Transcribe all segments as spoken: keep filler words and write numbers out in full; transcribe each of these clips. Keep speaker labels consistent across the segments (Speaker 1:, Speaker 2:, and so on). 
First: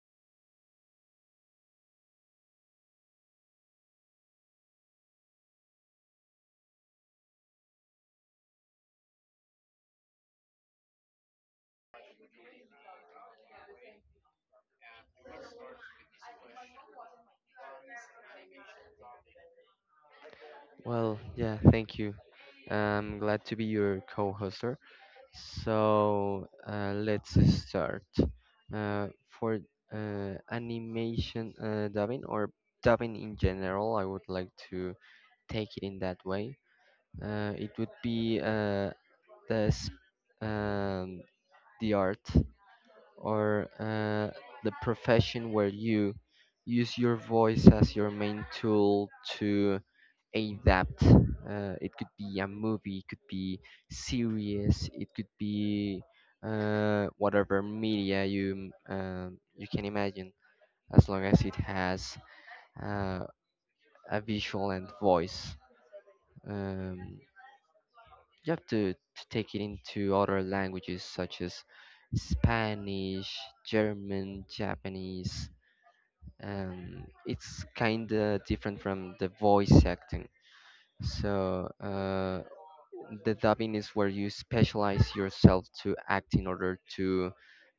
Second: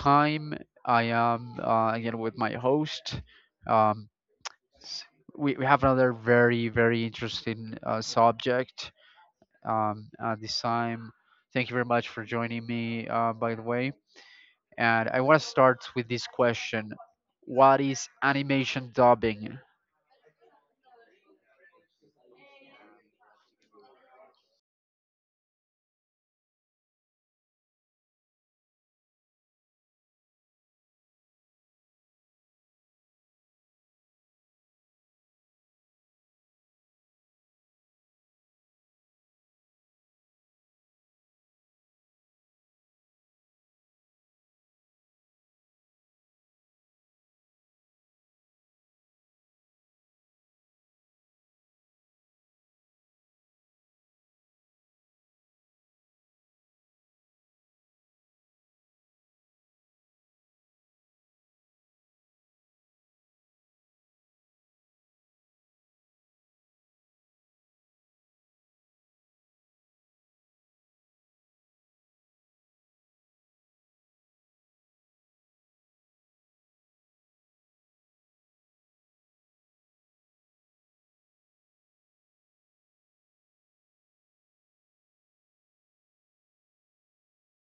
Speaker 1: time I am uh, again with my host. Um, s- we, we have another very, very interesting uh, subject um, uh, this time. Thank you very much for joining me, uh, by the way. And I want to start with this question. What is animation dubbing?
Speaker 2: Well, yeah, thank you. I'm glad to be your co-hoster. So uh, let's start. Uh, for uh, animation uh, dubbing or dubbing in general, I would like to take it in that way. Uh, it would be uh, the s- um, the art or uh, the profession where you use your voice as your main tool to adapt. Uh, it could be a movie, it could be series, it could be uh, whatever media you um, you can imagine, as long as it has uh, a visual and voice. Um, you have to, to take it into other languages such as Spanish, German, Japanese. Um, it's kind of different from the voice acting. So, uh, the dubbing is where you specialize yourself to act in order to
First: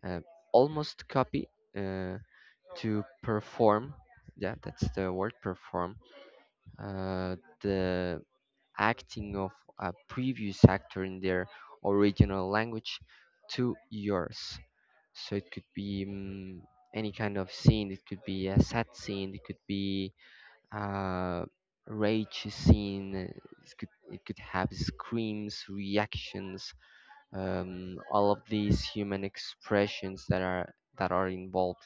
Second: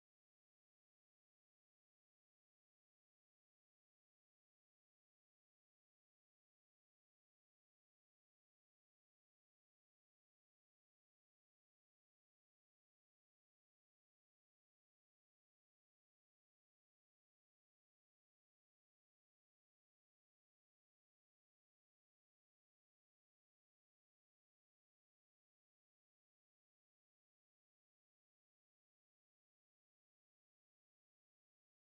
Speaker 2: uh, almost copy, uh, to perform. Yeah, that's the word, perform. Uh, the acting of a previous actor in their original language to yours. So it could be mm, any kind of scene, it could be a sad scene, it could be uh, rage scene. uh, It could, it could have screams, reactions, um, all of these human expressions that are that are involved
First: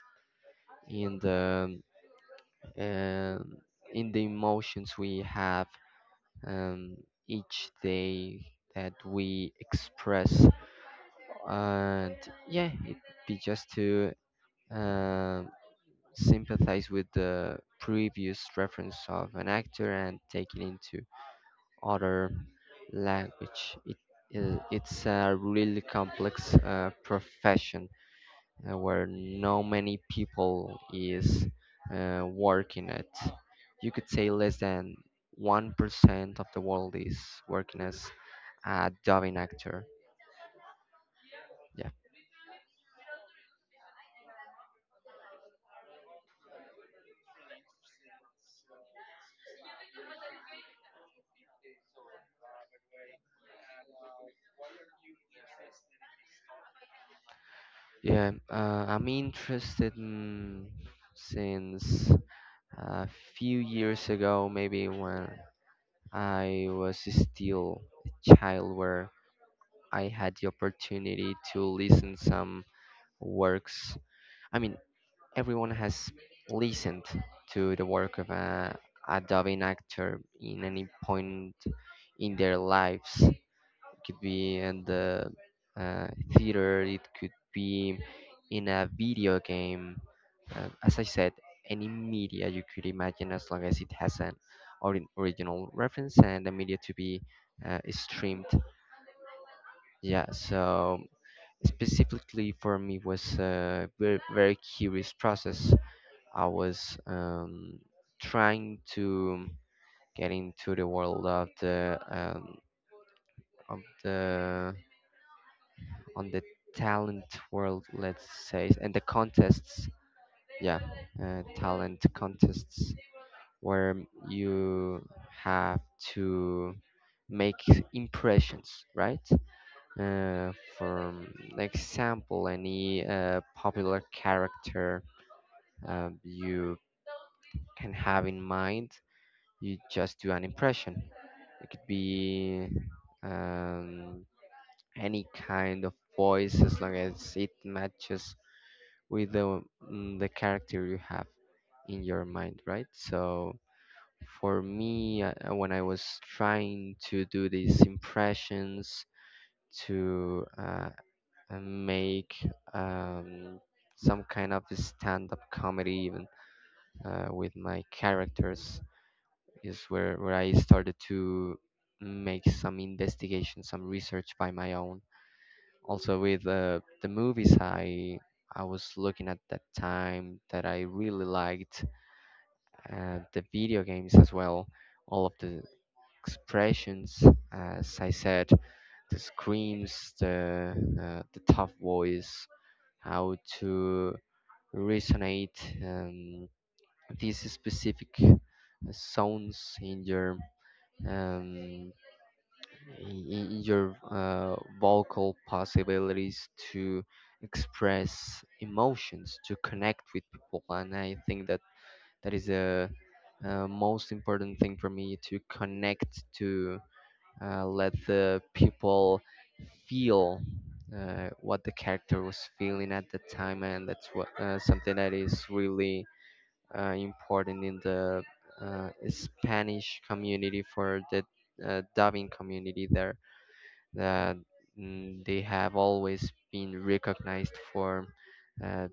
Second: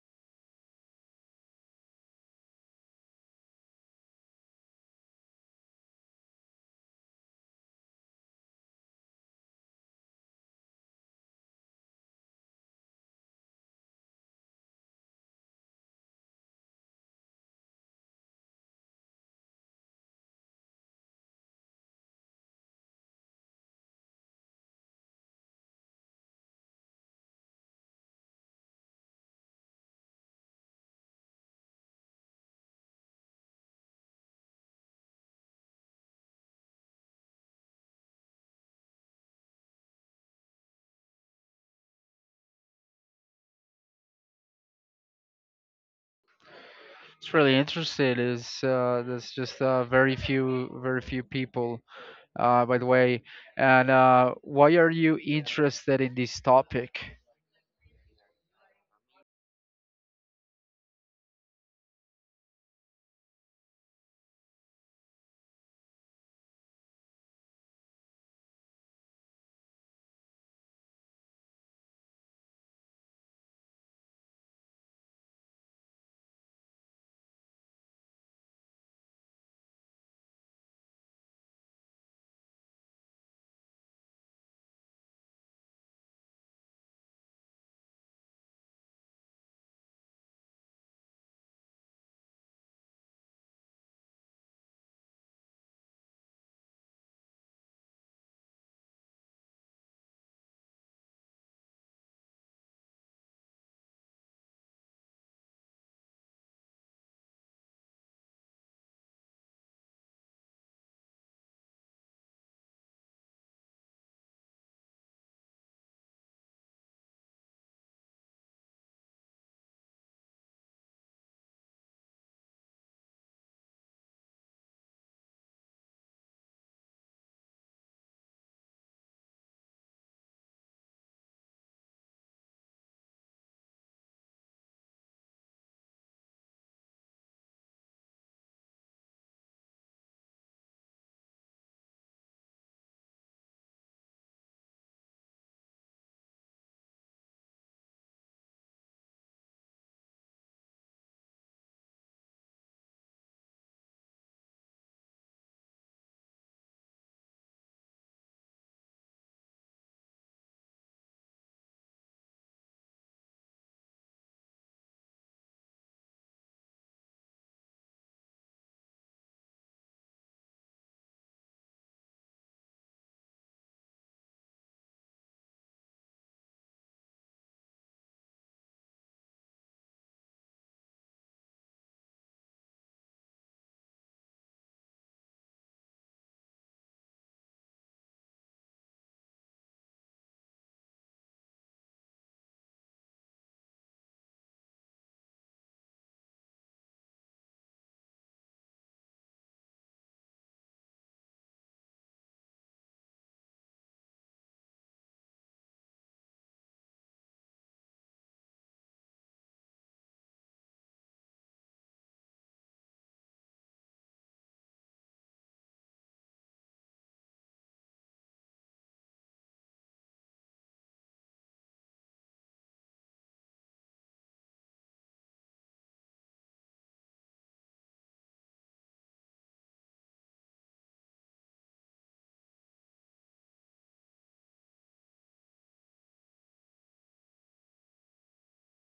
Speaker 2: in the um, in the emotions we have um, each day that we express. And yeah, it'd be just to um, sympathize with the previous reference of an actor and take it into other language. It, i- it's a really complex uh, profession uh, where no many people is uh, working it. You could say less than one percent of the world is working as a dubbing actor. Yeah.
Speaker 1: It's really interesting. Is uh, There's just uh, very few, very few people. Uh, by the way, and uh, why are you interested in this topic?
Speaker 2: Yeah, uh, I'm interested in since a few years ago, maybe when I was still a child, where I had the opportunity to listen some works. I mean, everyone has listened to the work of a, a dubbing actor in any point in their lives. It could be in the uh, theater, it could be in a video game. Uh, as I said, any media you could imagine, as long as it has an ori- original reference and the media to be uh, streamed. Yeah, so specifically for me was a very, very curious process. I was um, trying to get into the world of the um, of the on the talent world, let's say, and the contests. Yeah, uh, talent contests where you have to make impressions, right? Uh, for example, any uh, popular character um, you can have in mind. You just do an impression. It could be um, any kind of voice as long as it matches with the mm, the character you have in your mind, right? So for me, uh, uh, when I was trying to do these impressions to uh, uh, make um, some kind of stand-up comedy even uh, with my characters is where where I started to make some investigation, some research by my own. Also with uh, the movies I I was looking at that time that I really liked, uh, the video games as well, all of the expressions, as I said, the screams, the uh, the tough voice, how to resonate um, these specific sounds in your um, in in your uh, vocal possibilities to express emotions, to connect with people. And I think that that is a, uh most important thing for me, to connect, to uh, let the people feel uh, what the character was feeling at the time. And that's what uh, something that is really uh, important in the uh, Spanish community, for the uh, dubbing community there, that mm, they have always been recognized for uh,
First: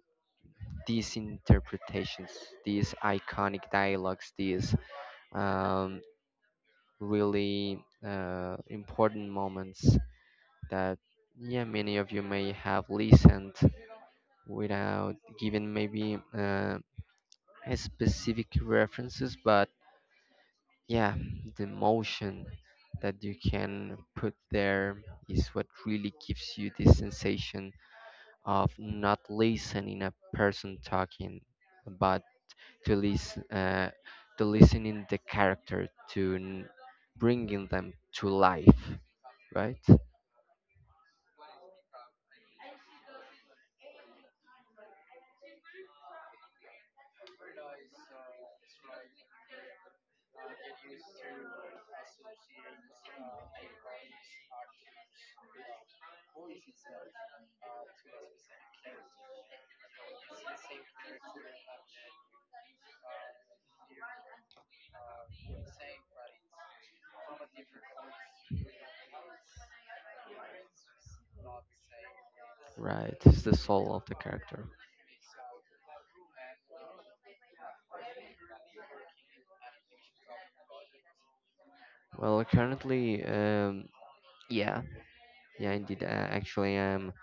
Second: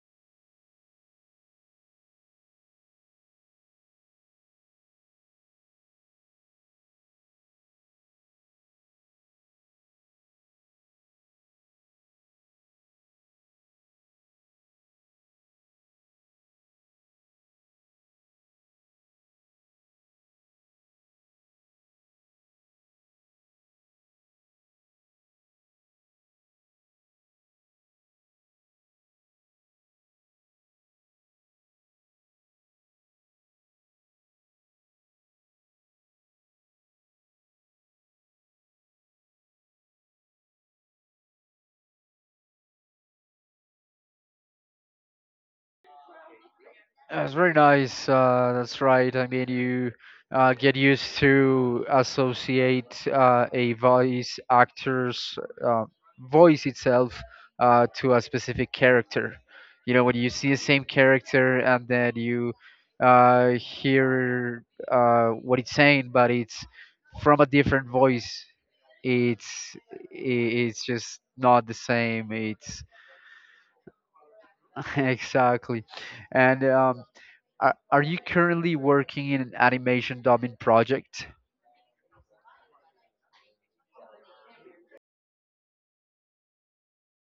Speaker 2: these interpretations, these iconic dialogues, these um, really uh, important moments that yeah, many of you may have listened without giving maybe uh, a specific references, but yeah, the emotion that you can put there is what really gives you the sensation of not listening a person talking, but to listen, uh, to listening the character, to n- bringing them to life, right?
Speaker 1: That's very nice. Uh, that's right. I mean, you uh, get used to associate uh, a voice actor's uh, voice itself uh, to a specific character. You know, when you see the same character and then you uh, hear uh, what it's saying, but it's from a different voice. It's i- it's just not the same. It's
Speaker 2: Right, it's the soul of the character.
Speaker 1: exactly, and um, are, are you currently working in an animation dubbing project?
Speaker 2: Well, currently, um, yeah, yeah, indeed. Uh, actually, I'm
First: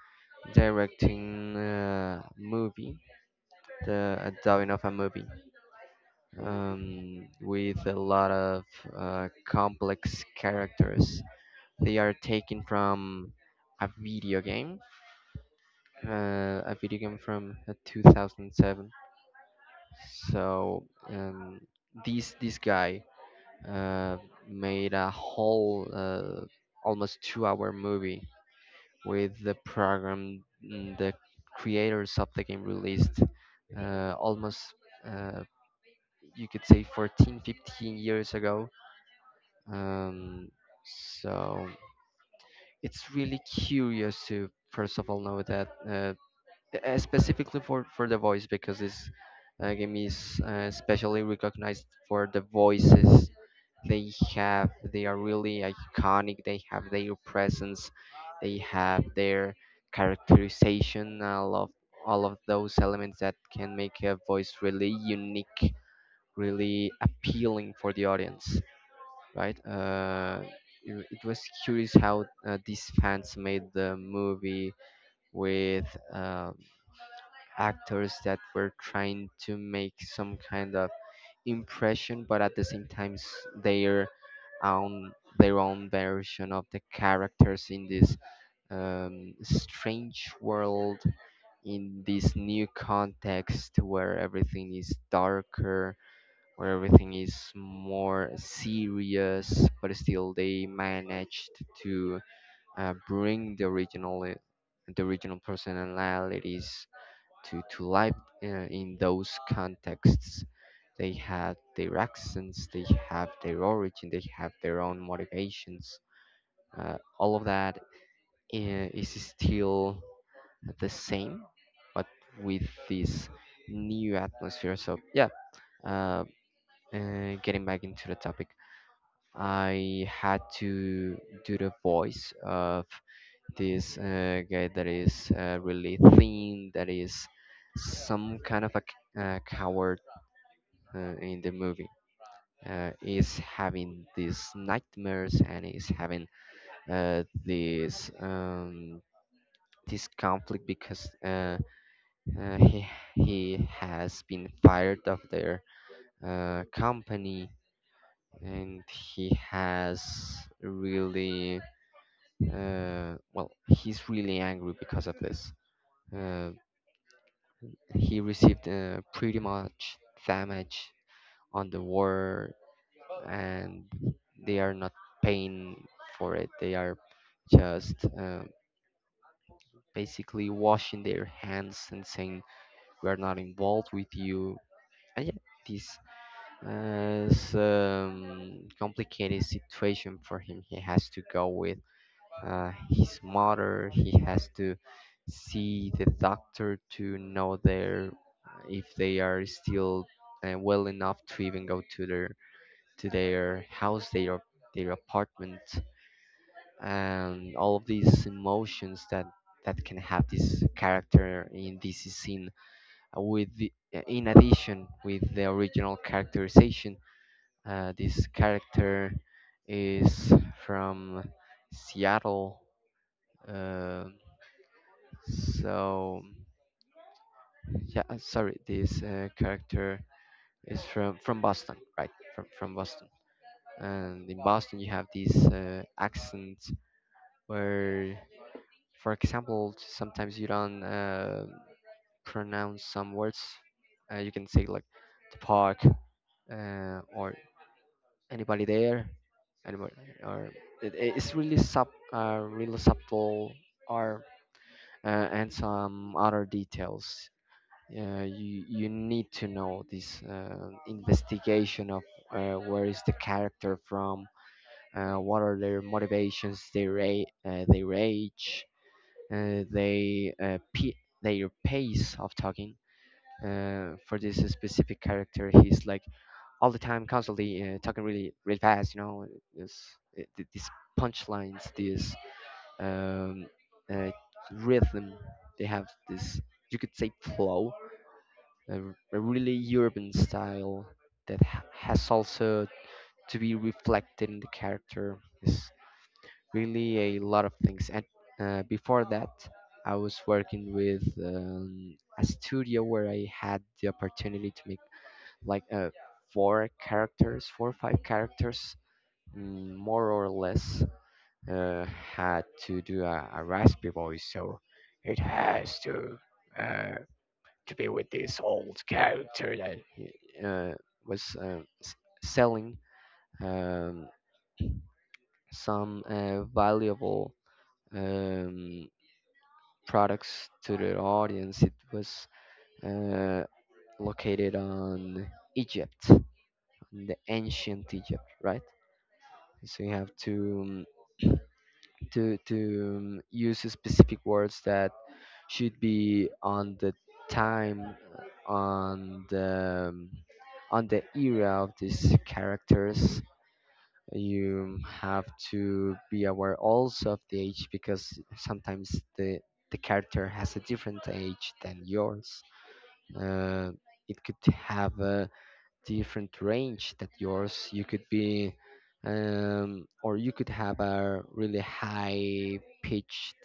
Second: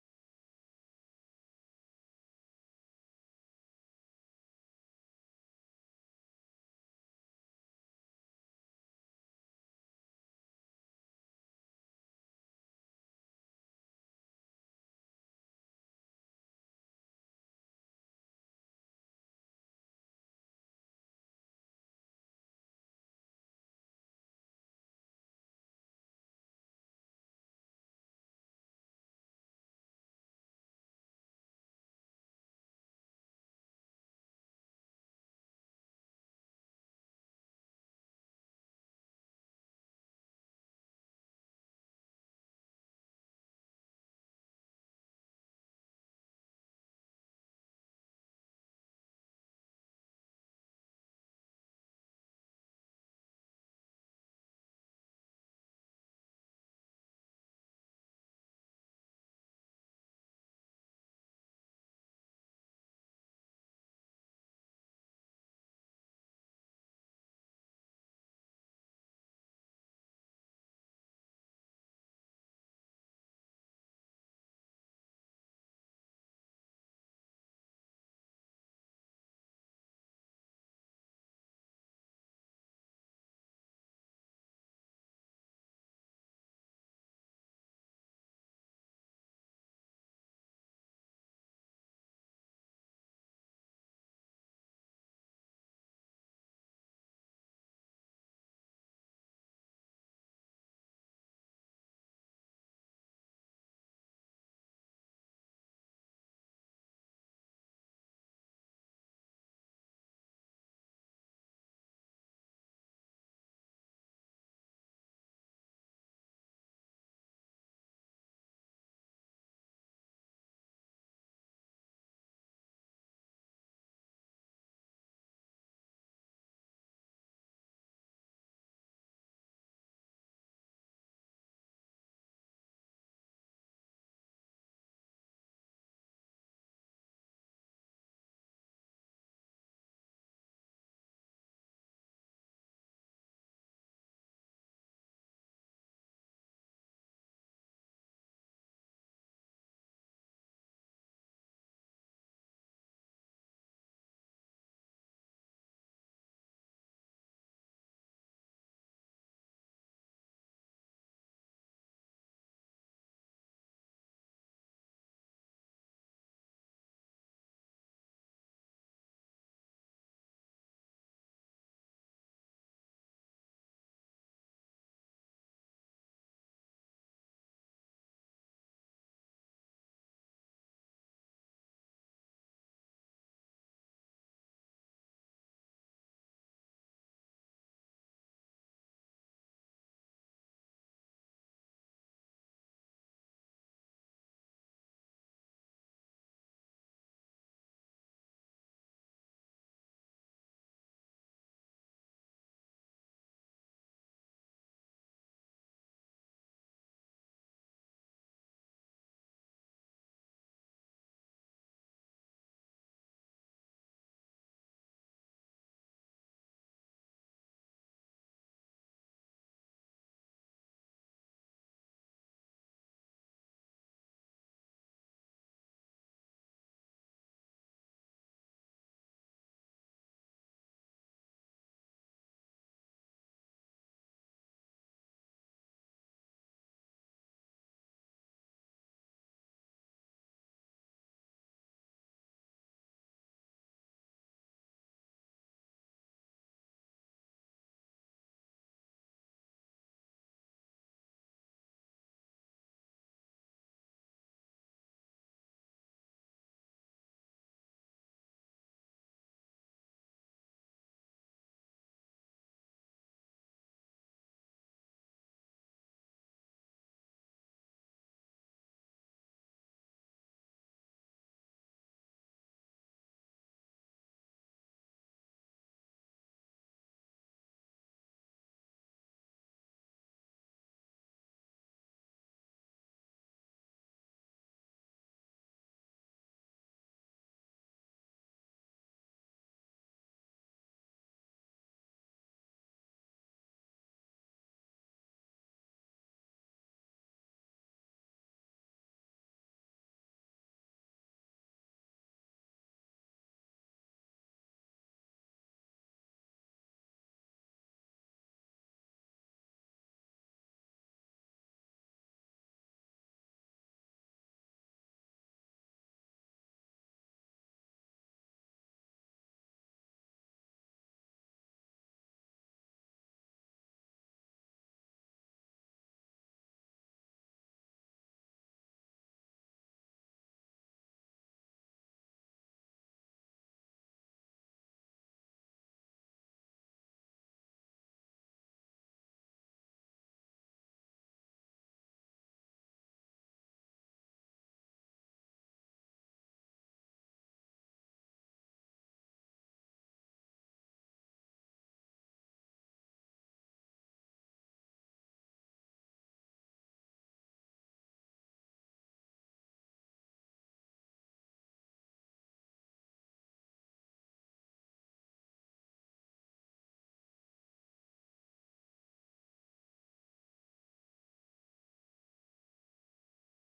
Speaker 2: directing a movie, the a dubbing of a movie, um, with a lot of uh, complex characters. They are taken from a video game, uh, a video game from uh, two thousand seven. So um, this this guy uh, made a whole uh, almost two hour movie with the program, mm, the creators of the game released uh, almost uh, you could say fourteen, fifteen years ago. Um, so it's really curious to, first of all, know that uh, uh, specifically for for the voice, because this uh, game is uh, especially recognized for the voices they have. They are really iconic. They have their presence. They have their characterization. All of all of those elements that can make a voice really unique, really appealing for the audience, right? Uh, you- it was curious how uh, these fans made the movie with um actors that were trying to make some kind of impression, but at the same time s- their own their own version of the characters in this um, strange world, in this new context where everything is darker, where everything is more serious, but still they managed to uh, bring the original uh, the original personalities to to life uh, in those contexts. They have their accents, they have their origin, they have their own motivations. Uh, all of that i- is still the same, but with this new atmosphere. So yeah, uh, uh, getting back into the topic, I had to do the voice of this uh, guy that is uh, really thin, that is some kind of a c- uh, coward uh, in the movie. Uh, is having these nightmares and is having uh, this um, this conflict because uh, uh, he he has been fired of their uh, company, and he has really, Uh, well, he's really angry because of this. Uh, he received uh, pretty much damage on the war, and they are not paying for it. They are just uh, basically washing their hands and saying, "We are not involved with you." And yeah, this uh, is um, complicated situation for him. He has to go with uh, his mother. He has to see the doctor to know their if they are still uh, well enough to even go to their to their house, their their apartment, and all of these emotions that that can have this character in this scene. Uh, With the, uh, in addition, with the original characterization, uh, this character is from Seattle. Uh, So yeah, uh, sorry, this uh, character is from from Boston, right? From from Boston, and in Boston you have these uh, accents where, for example, sometimes you don't uh, pronounce some words. Uh, you can say like "the park," uh, or "anybody there," "anybody," or it, it- it's really sub uh, really subtle, or uh, and some other details. Yeah, you you need to know this uh, investigation of uh, where is the character from, uh, what are their motivations, their ra- uh, their age, uh, they uh, p- their pace of talking. Uh, for this specific character, he's like all the time, constantly uh, talking really really fast. You know, this it- th- these punchlines, this um, uh, rhythm. They have this, you could say, flow, a, r- a really urban style that h- has also to be reflected in the character. It's really a lot of things. And uh, before that, I was working with um, a studio where I had the opportunity to make like uh, four characters, four or five characters, mm, more or less, uh, had to do a, a raspy voice. So it has to, uh, to be with this old character that uh, was uh, s- selling um, some uh, valuable um, products to the audience. It was uh, located on Egypt, on the ancient Egypt, right? So you have to um, to to um, use specific words that should be on the time, on the um, on the era of these characters. You have to be aware also of the age, because sometimes the the character has a different age than yours. uh, it could have a different range that yours. You could be, um, or you could have a really high pitched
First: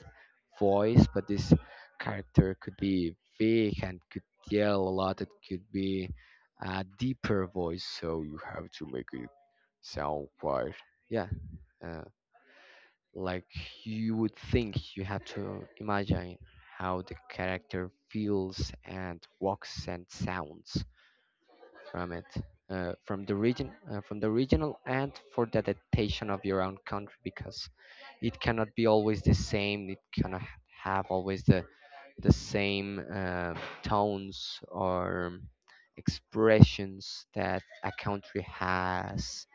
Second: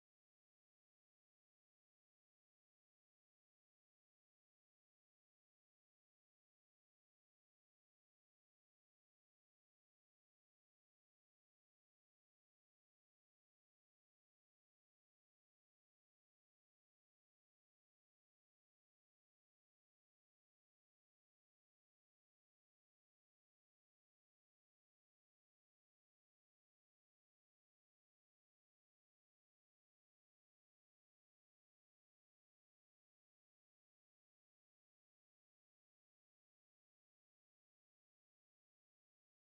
Speaker 2: voice, but this character could be big and could yell a lot. It could be a deeper voice, so you have to make it sound quite, yeah, uh, like you would think. You have to imagine how the character feels and walks and sounds from it, uh, from the region, uh, from the regional, and for the adaptation of your own country, because it cannot be always the same. It cannot h- have always the the same uh, tones or expressions that a country has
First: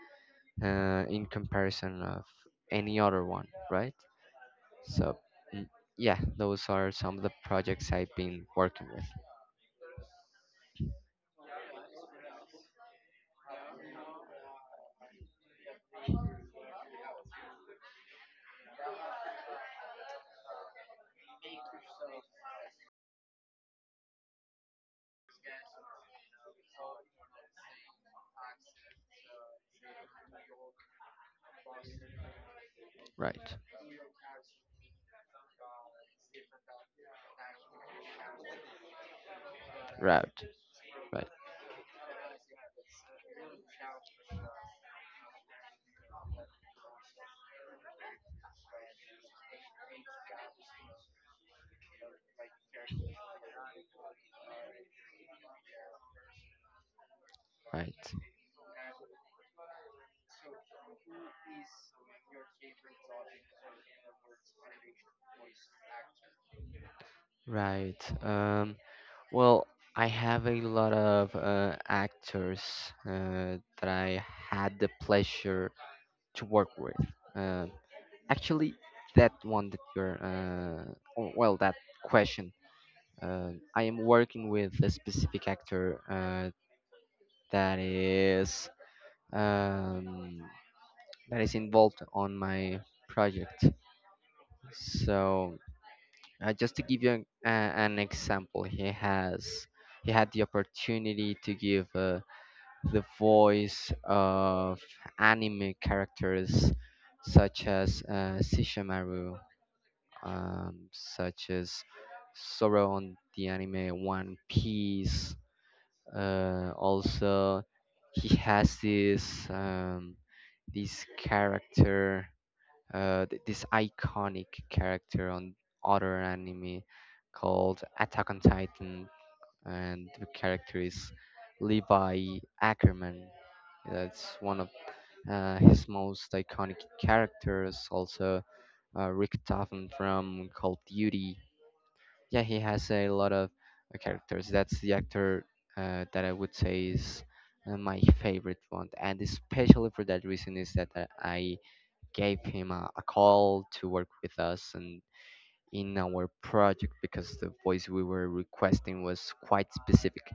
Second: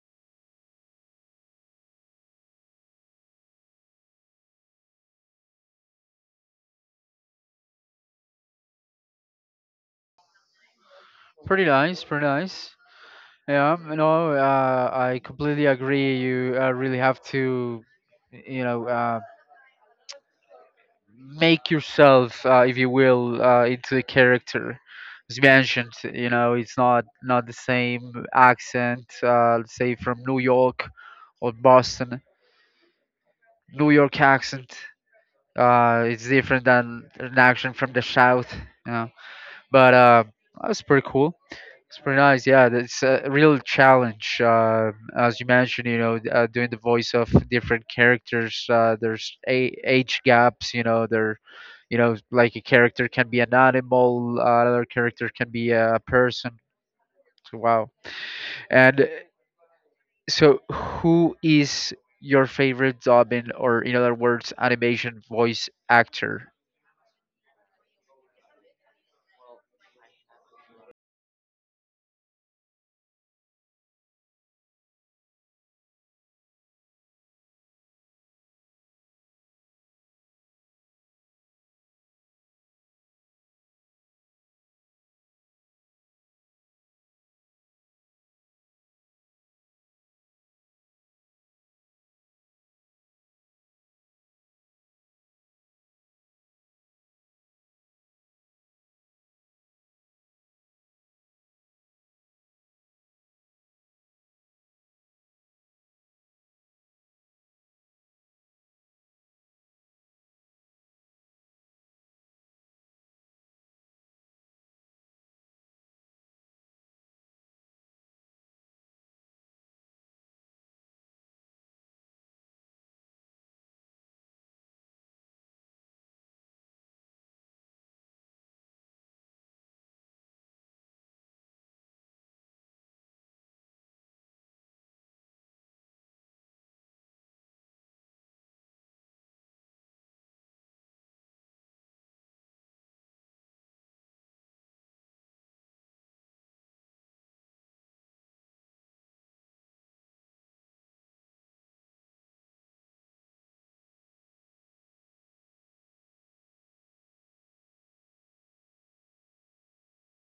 Speaker 2: uh, in comparison of any other one, right? So. mm, Yeah, those are some of the projects I've been working with.
Speaker 1: Pretty nice, pretty nice. Yeah, you know, uh, I completely agree. You uh, really have to, you know, uh, make yourself, uh, if you will, uh, into the character. As mentioned, you know, it's not not the same accent. Uh, let's say from New York or Boston,
Speaker 2: Right,
Speaker 1: New York accent. Uh, it's different than an accent from the South. You know, but uh,
Speaker 2: right,
Speaker 1: that's pretty
Speaker 2: right,
Speaker 1: cool. It's pretty nice. Yeah, that's a real challenge. Uh, as you mentioned, you know, uh, doing the voice of different characters. Uh, there's a- age gaps. You know, there, you know, like a character can be an animal, uh, another character can be a person. So, wow.
Speaker 2: right.
Speaker 1: And uh, so, who is your favorite dubbing, or in other words, animation voice actor?
Speaker 2: Right. Um, Well, I have a lot of uh, actors uh, that I had the pleasure to work with. Uh, Actually, that one that you're, uh, w- well, that question. Uh, I am working with a specific actor uh, that is um, that is involved on my project. So, uh, just to give you an, uh, an example, he has he had the opportunity to give. Uh, the voice of anime characters such as uh, Sishamaru, um, such as Sora on the anime One Piece. Uh, also, he has this um, this character, uh, th- this iconic character on other anime called Attack on Titan, and the character is Levi Ackerman. That's one of uh, his most iconic characters. Also, uh, Rick Topham from Call of Duty. Yeah, he has a lot of uh, characters. That's the actor uh, that I would say is uh, my favorite one, and especially for that reason is that uh, I gave him a, a call to work with us and in our project because the voice we were requesting was quite specific.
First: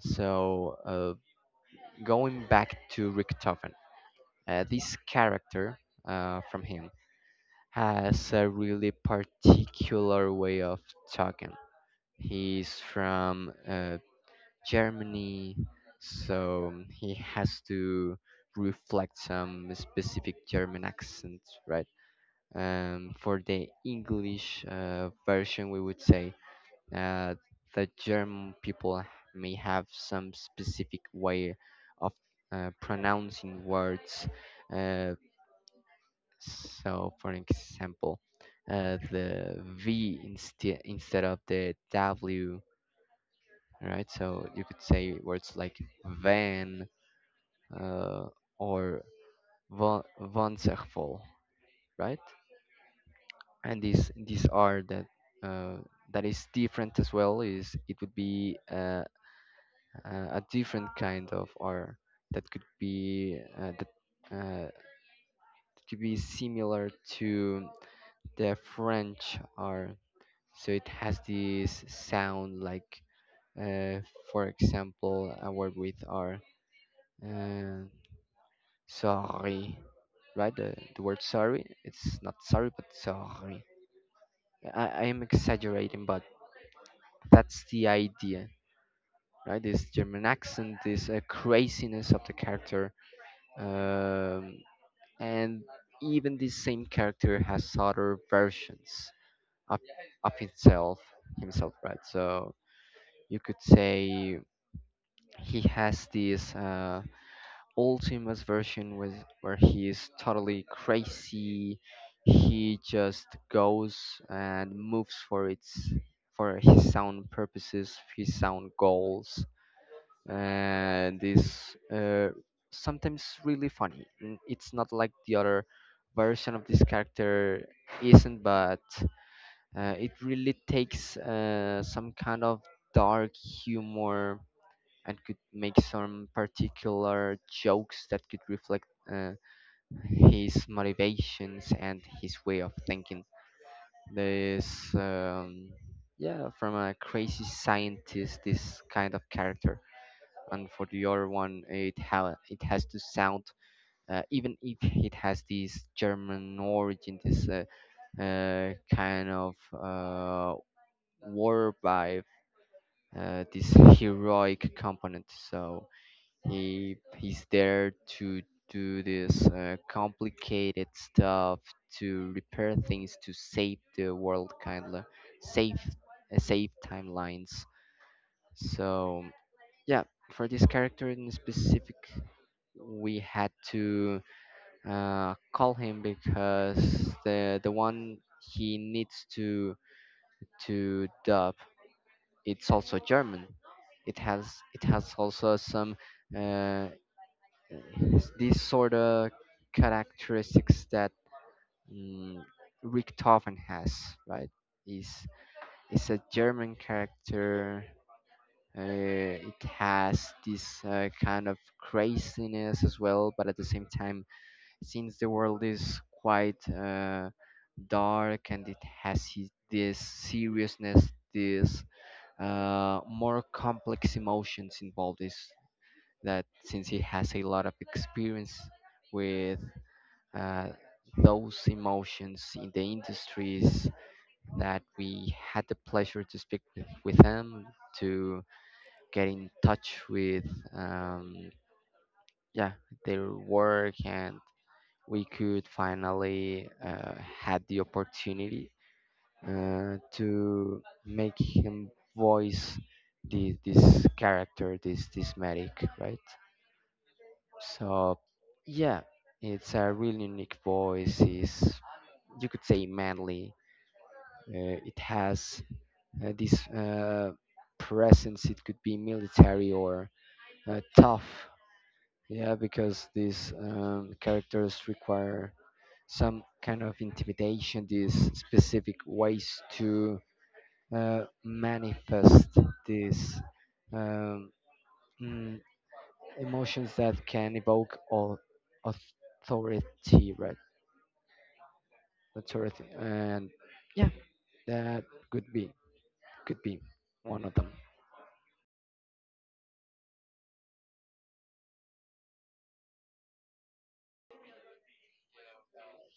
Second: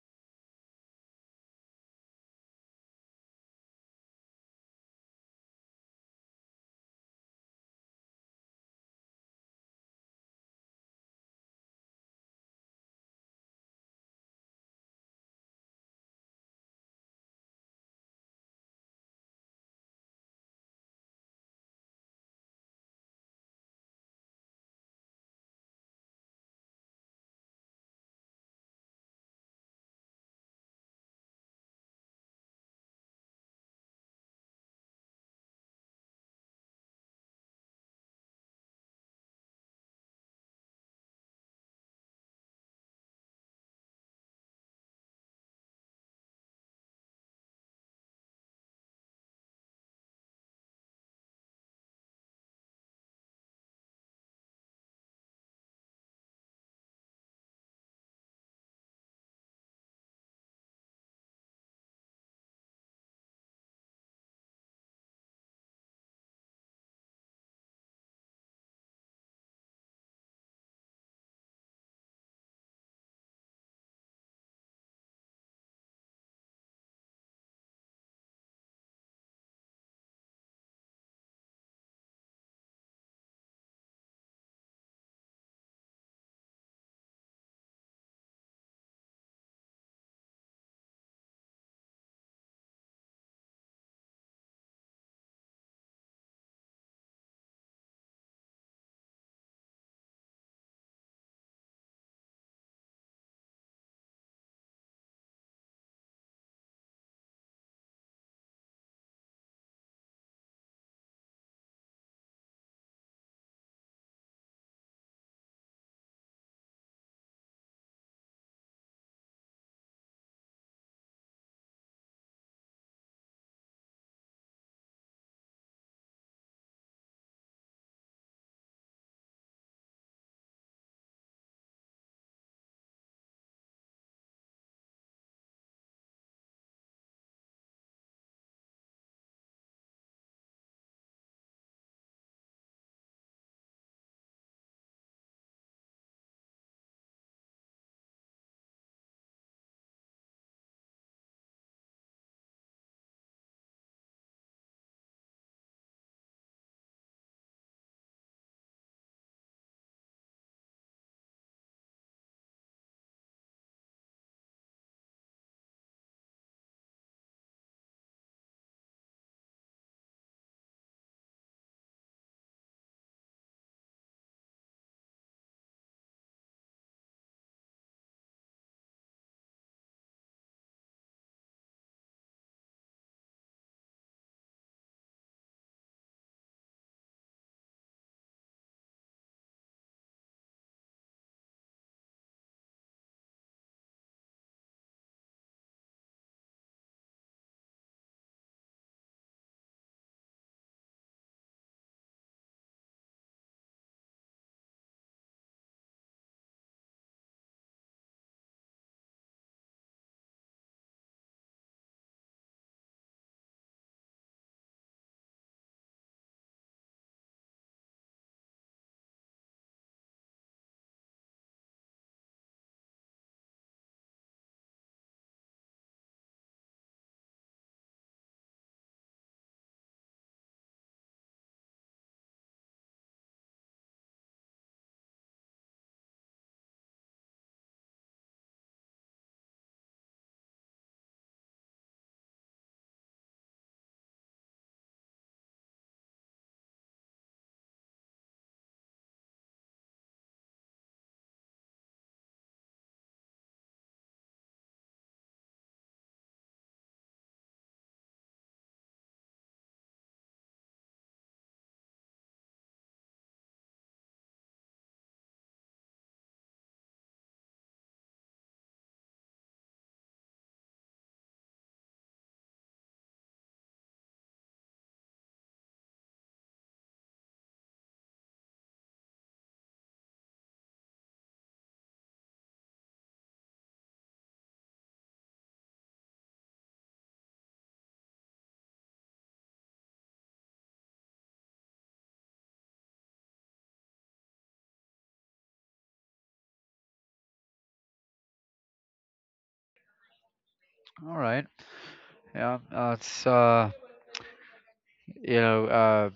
Speaker 2: So, uh, going back to Rick Topham. Uh, this character uh, from him has a really particular way of talking. He's from uh, Germany, so he has to reflect some specific German accent, right? Um, for the English uh, version, we would say uh, the German people may have some specific way of uh, pronouncing words uh, So, for example, uh, the V instead instead of the W, right? So you could say words like van uh, or van waanzinnig, right? And these these are that uh, that is different as well. Is it would be uh, uh, a different kind of R that could be uh, that uh, could be similar to the French R, so it has this sound like, uh, for example, a word with r, uh, sorry, right, the, the word sorry. It's not sorry but sorry. I i am exaggerating, but that's the idea, right? This German accent, this uh, craziness of the character. um, and even this same character has other versions of, of himself himself, right? So you could say he has this uh, ultimate version with where he is totally crazy. He just goes and moves for its for his sound purposes, his sound goals, and is uh, sometimes really funny. N- It's not like the other version of this character isn't, but uh, it really takes uh, some kind of dark humor and could make some particular jokes that could reflect uh, his motivations and his way of thinking. This, um, yeah, from a crazy scientist, this kind of character. And for the other one, it ha- it has to sound, uh, even if it has this German origin, this uh, uh, kind of uh, war vibe, uh, this heroic component. So He he's there to do this uh, complicated stuff, to repair things, to save the world, kind of save uh, save timelines. So yeah, for this character in specific, we had to uh, call him because the the one he needs to to dub, it's also German. It has it has also some uh, uh, It's these sort of characteristics that, mm, Richthofen has, right? Is It's a German character. Uh, it has this uh, kind of craziness as well, but at the same time, since the world is quite uh, dark and it has his, this seriousness, this uh, more complex emotions involved, is that since he has a lot of experience with uh, those emotions in the industries, that we had the pleasure to speak with, with them, to get in touch with, um, yeah, their work, and we could finally uh, had the opportunity uh, to make him voice the, this character, this this medic, right? So yeah, it's a really unique voice. Is You could say manly. Uh, it has uh, this uh, presence. It could be military or uh, tough. Yeah, because these um, characters require some kind of intimidation. These specific ways to uh, manifest these um, mm, emotions that can evoke all authority, right? Authority, and yeah, that could be could be one of them.
Speaker 1: All right. Yeah, that's uh, you know, uh,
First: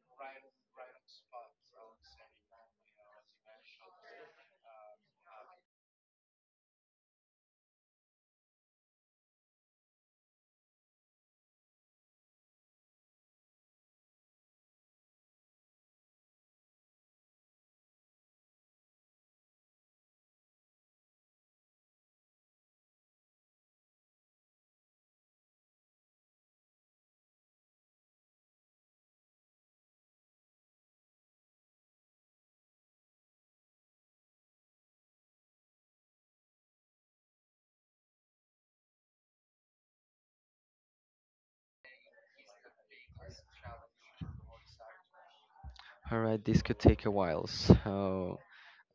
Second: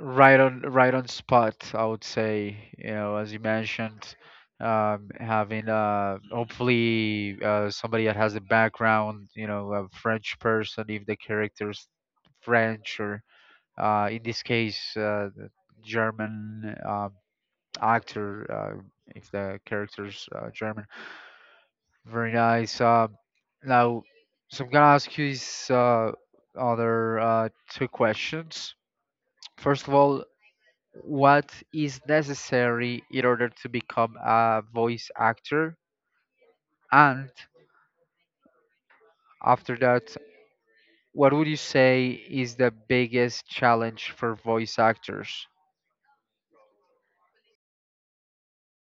Speaker 1: right on, right on spot, I would say. You know, as you mentioned, um having uh hopefully uh somebody that has a background, you know, a French person if the character's French, or uh in this case uh the German uh, actor, uh, if the character's uh, German. Very nice. um now, so I'm gonna ask you these uh other uh two questions. First of all, what is necessary in order to become a voice actor? And after that, what would you say is the biggest challenge for voice actors?
Speaker 2: All right, this could take a while. So,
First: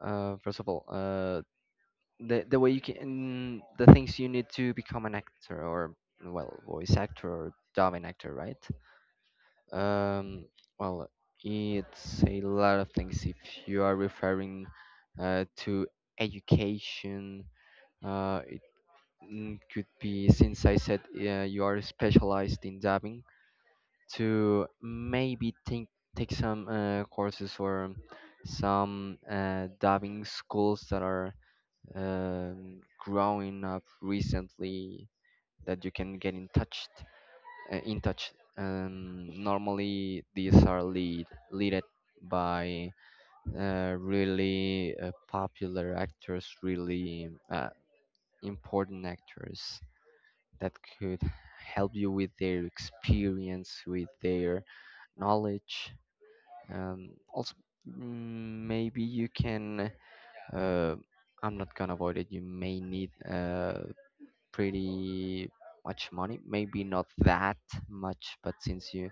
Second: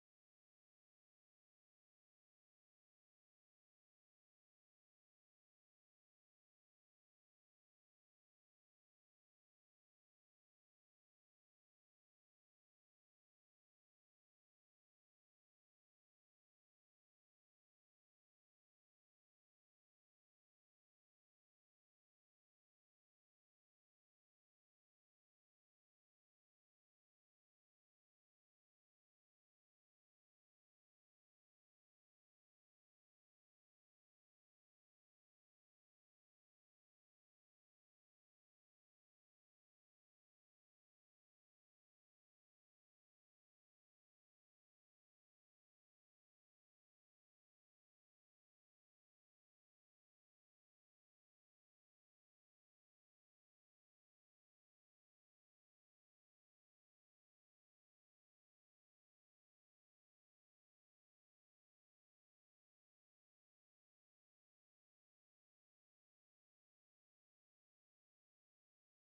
Speaker 2: uh, first of all, uh, the the way you can, the things you need to become an actor or well, voice actor or dubbing actor, right? Um, well, it's a lot of things. If you are referring uh, to education, uh, it, mm, could be, since I said uh, you are specialized in dubbing, to maybe think, take some uh, courses or some uh, diving schools that are um, growing up recently, that you can get in touch uh, in touch um, normally these are lead leaded by uh, really uh, popular actors, really uh, important actors that could help you with their experience, with their knowledge. Um, also, mm, maybe you can. Uh, I'm not gonna avoid it. You may need uh, pretty much money. Maybe not that much, but since you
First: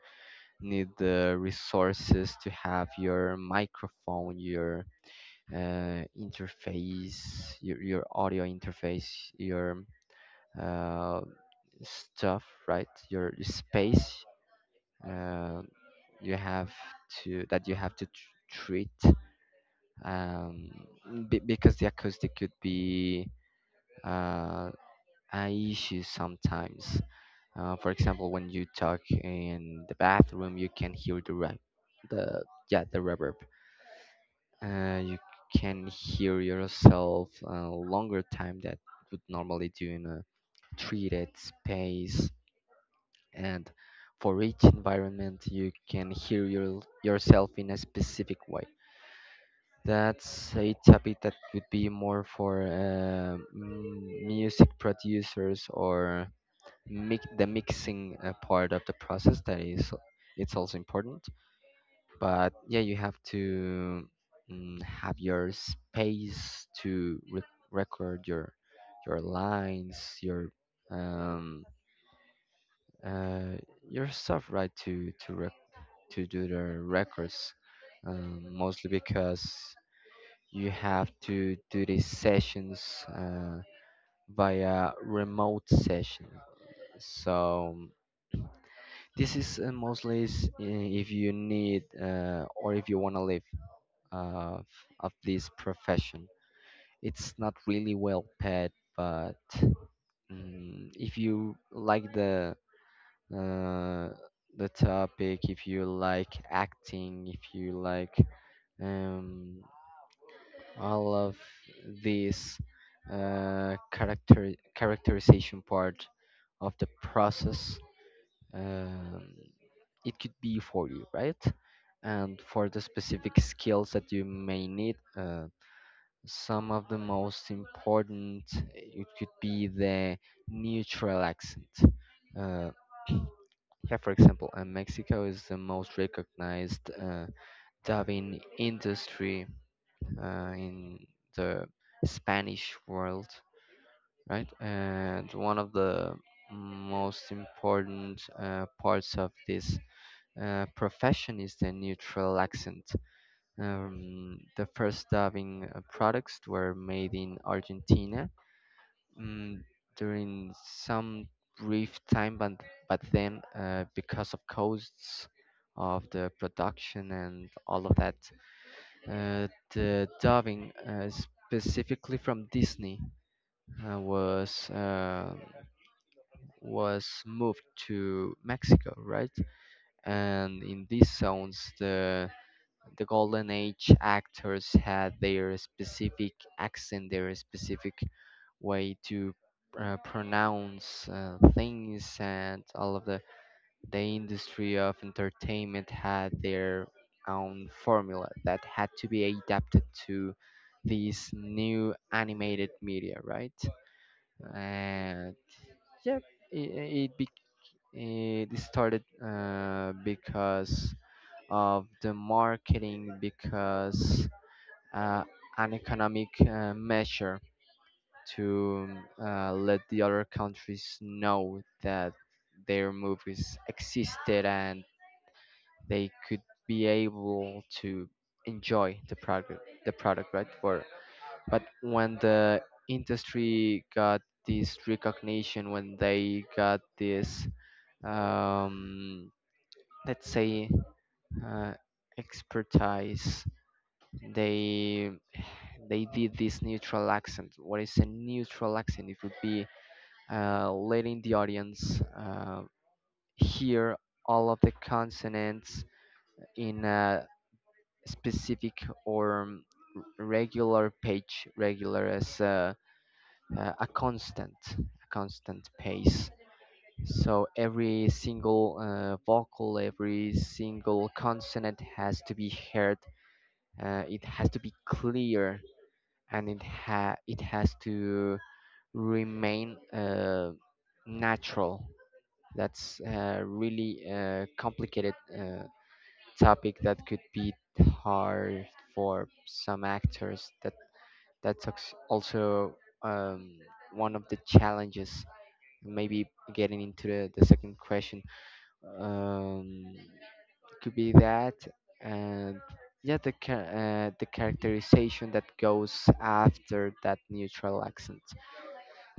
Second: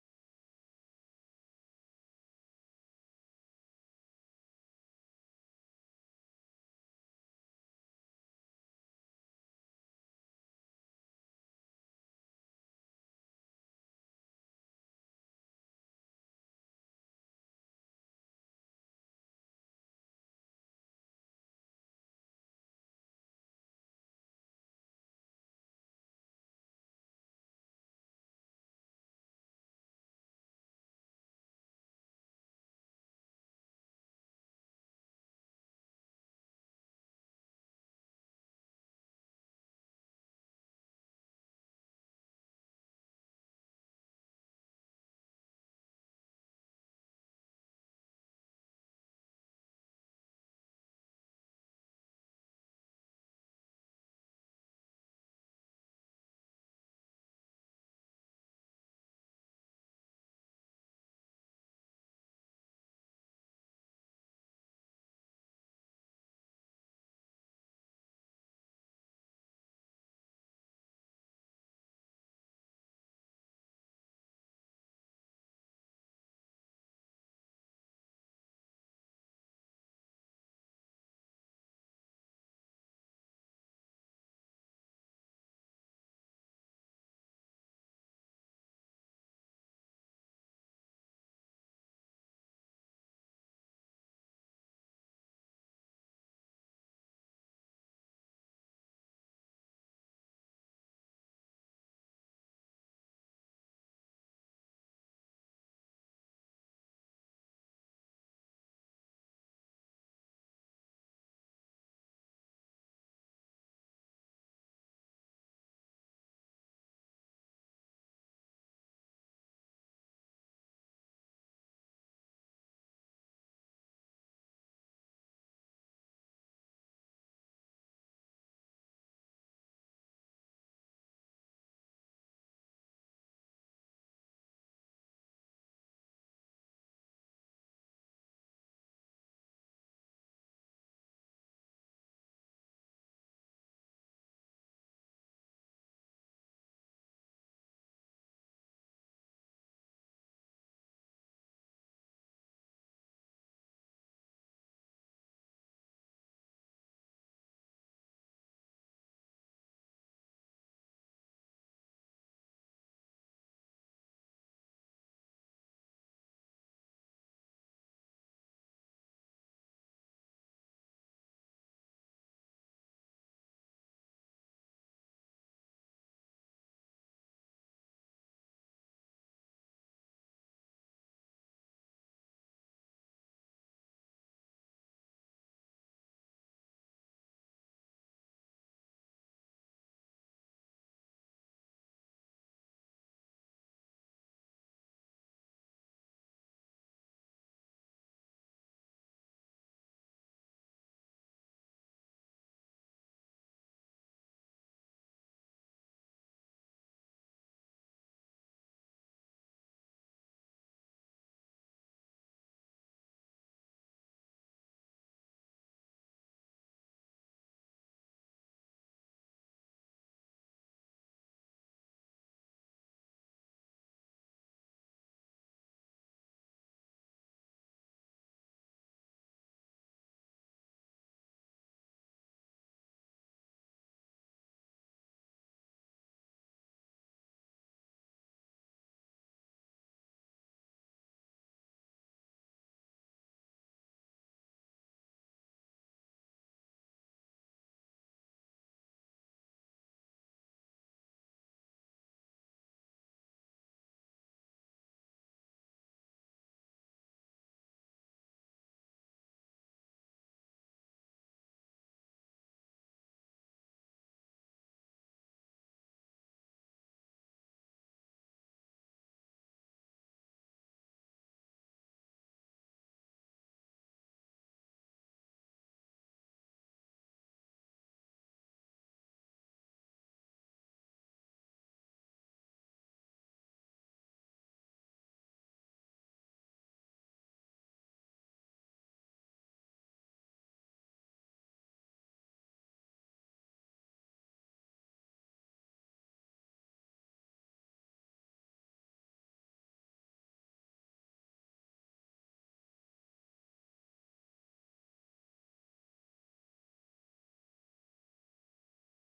Speaker 2: need the resources to have your microphone, your uh, interface, your your audio interface, your uh, stuff, right? Your space. Uh, you have to that you have to tr- treat. Um, b- because the acoustic could be uh, an issue sometimes. Uh, for example, when you talk in the bathroom, you can hear the re- the yeah, the reverb. Uh, you can hear yourself a longer time that would normally do in a treated space. And for each environment, you can hear your, yourself in a specific way. That's a topic that would be more for uh, m- music producers or mix the mixing uh, part of the process. That is, it's also important. But yeah, you have to, mm, have your space to re- record your your lines, your um, uh, your stuff, right? To to rec- to do the records, um, mostly because you have to do these sessions uh, via remote session. So this is uh, mostly s- i- if you need uh, or if you want to live uh, f- of this profession. It's not really well paid, but, mm, if you like the uh, the topic, if you like acting, if you like, um, all of this uh, character characterization part of the process, um, it could be for you, right? And for the specific skills that you may need, uh, some of the most important, it could be the neutral accent, uh, yeah, for example, uh, Mexico is the most recognized uh, dubbing industry uh, in the Spanish world, right? And one of the most important uh, parts of this uh, profession is the neutral accent. Um, the first dubbing uh, products were made in Argentina, mm, during some brief time, but, but then uh, because of costs of the production and all of that, uh, the dubbing, uh, specifically from Disney, uh, was uh, was moved to Mexico, right? And in these zones, the the golden age actors had their specific accent, their specific way to uh, pronounce uh, things, and all of the the industry of entertainment had their own formula that had to be adapted to this new animated media, right? And yeah, it, it, be, it started uh, because of the marketing, because uh, an economic uh, measure to uh, let the other countries know that their movies existed and they could be able to enjoy the product the product, right? for But when the industry got this recognition, when they got this, um, let's say, uh, expertise, they they did this neutral accent. What is a neutral accent? It would be uh, letting the audience uh, hear all of the consonants in a specific or, um, r- regular page, regular as a, a a constant, a constant pace. So every single uh, vocal, every single consonant has to be heard. Uh, it has to be clear, and it ha it has to remain uh, natural. That's a really uh, complicated uh, topic that could be hard for some actors. That That's act- also, um, one of the challenges. Maybe getting into the, the second question, um, could be that, and yeah, the cha- uh, the characterization that goes after that neutral accent.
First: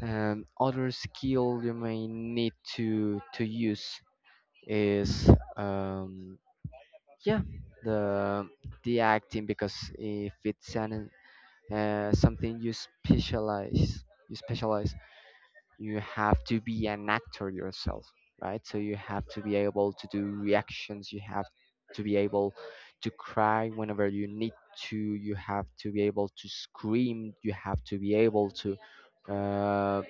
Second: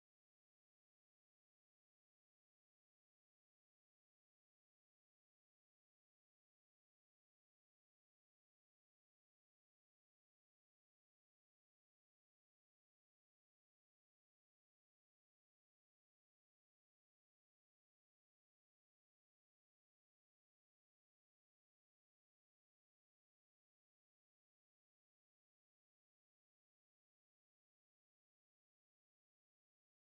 Speaker 2: Um, other skill you may need to to use is, um, yeah, the the acting, because if it's an uh, something you specialize you specialize, you have to be an actor yourself, right? So you have to be able to do reactions, you have to be able to cry whenever you need to, you have to be able to scream, you have to be able to uh,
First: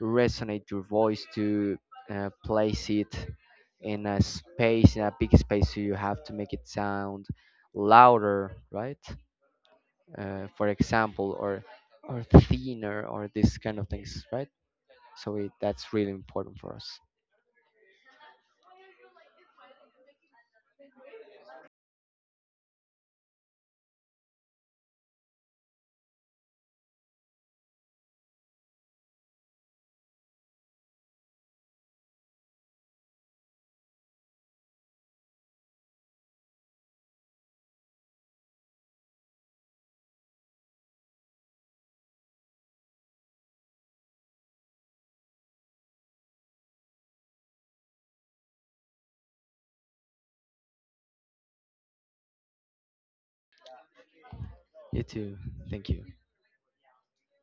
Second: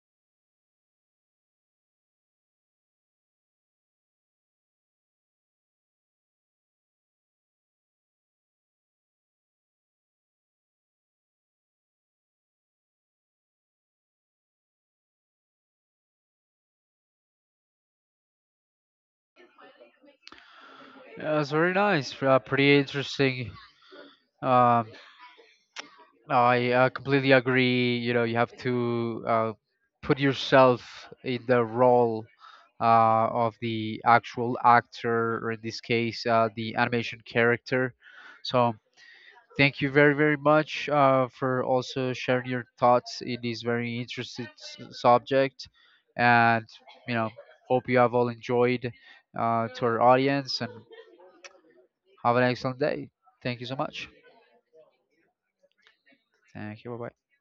Speaker 2: resonate your voice to uh, place it in a space, in a big space, so you have to make it sound louder, right? Uh, for example, or or thinner, or this kind of things, right? So it, that's really important for us.
Speaker 1: Yeah, it's very nice, uh, pretty interesting. Um, I uh, completely agree. You know, you have to uh, put yourself in the role uh, of the actual actor, or in this case, uh, the animation character. So thank you very, very much uh, for also sharing your thoughts in this very interesting s- subject. And, you know, hope you have all enjoyed uh, to our audience and have an excellent day. Thank you so much.
Speaker 2: You too. Thank you.
Speaker 1: Thank you. Bye bye.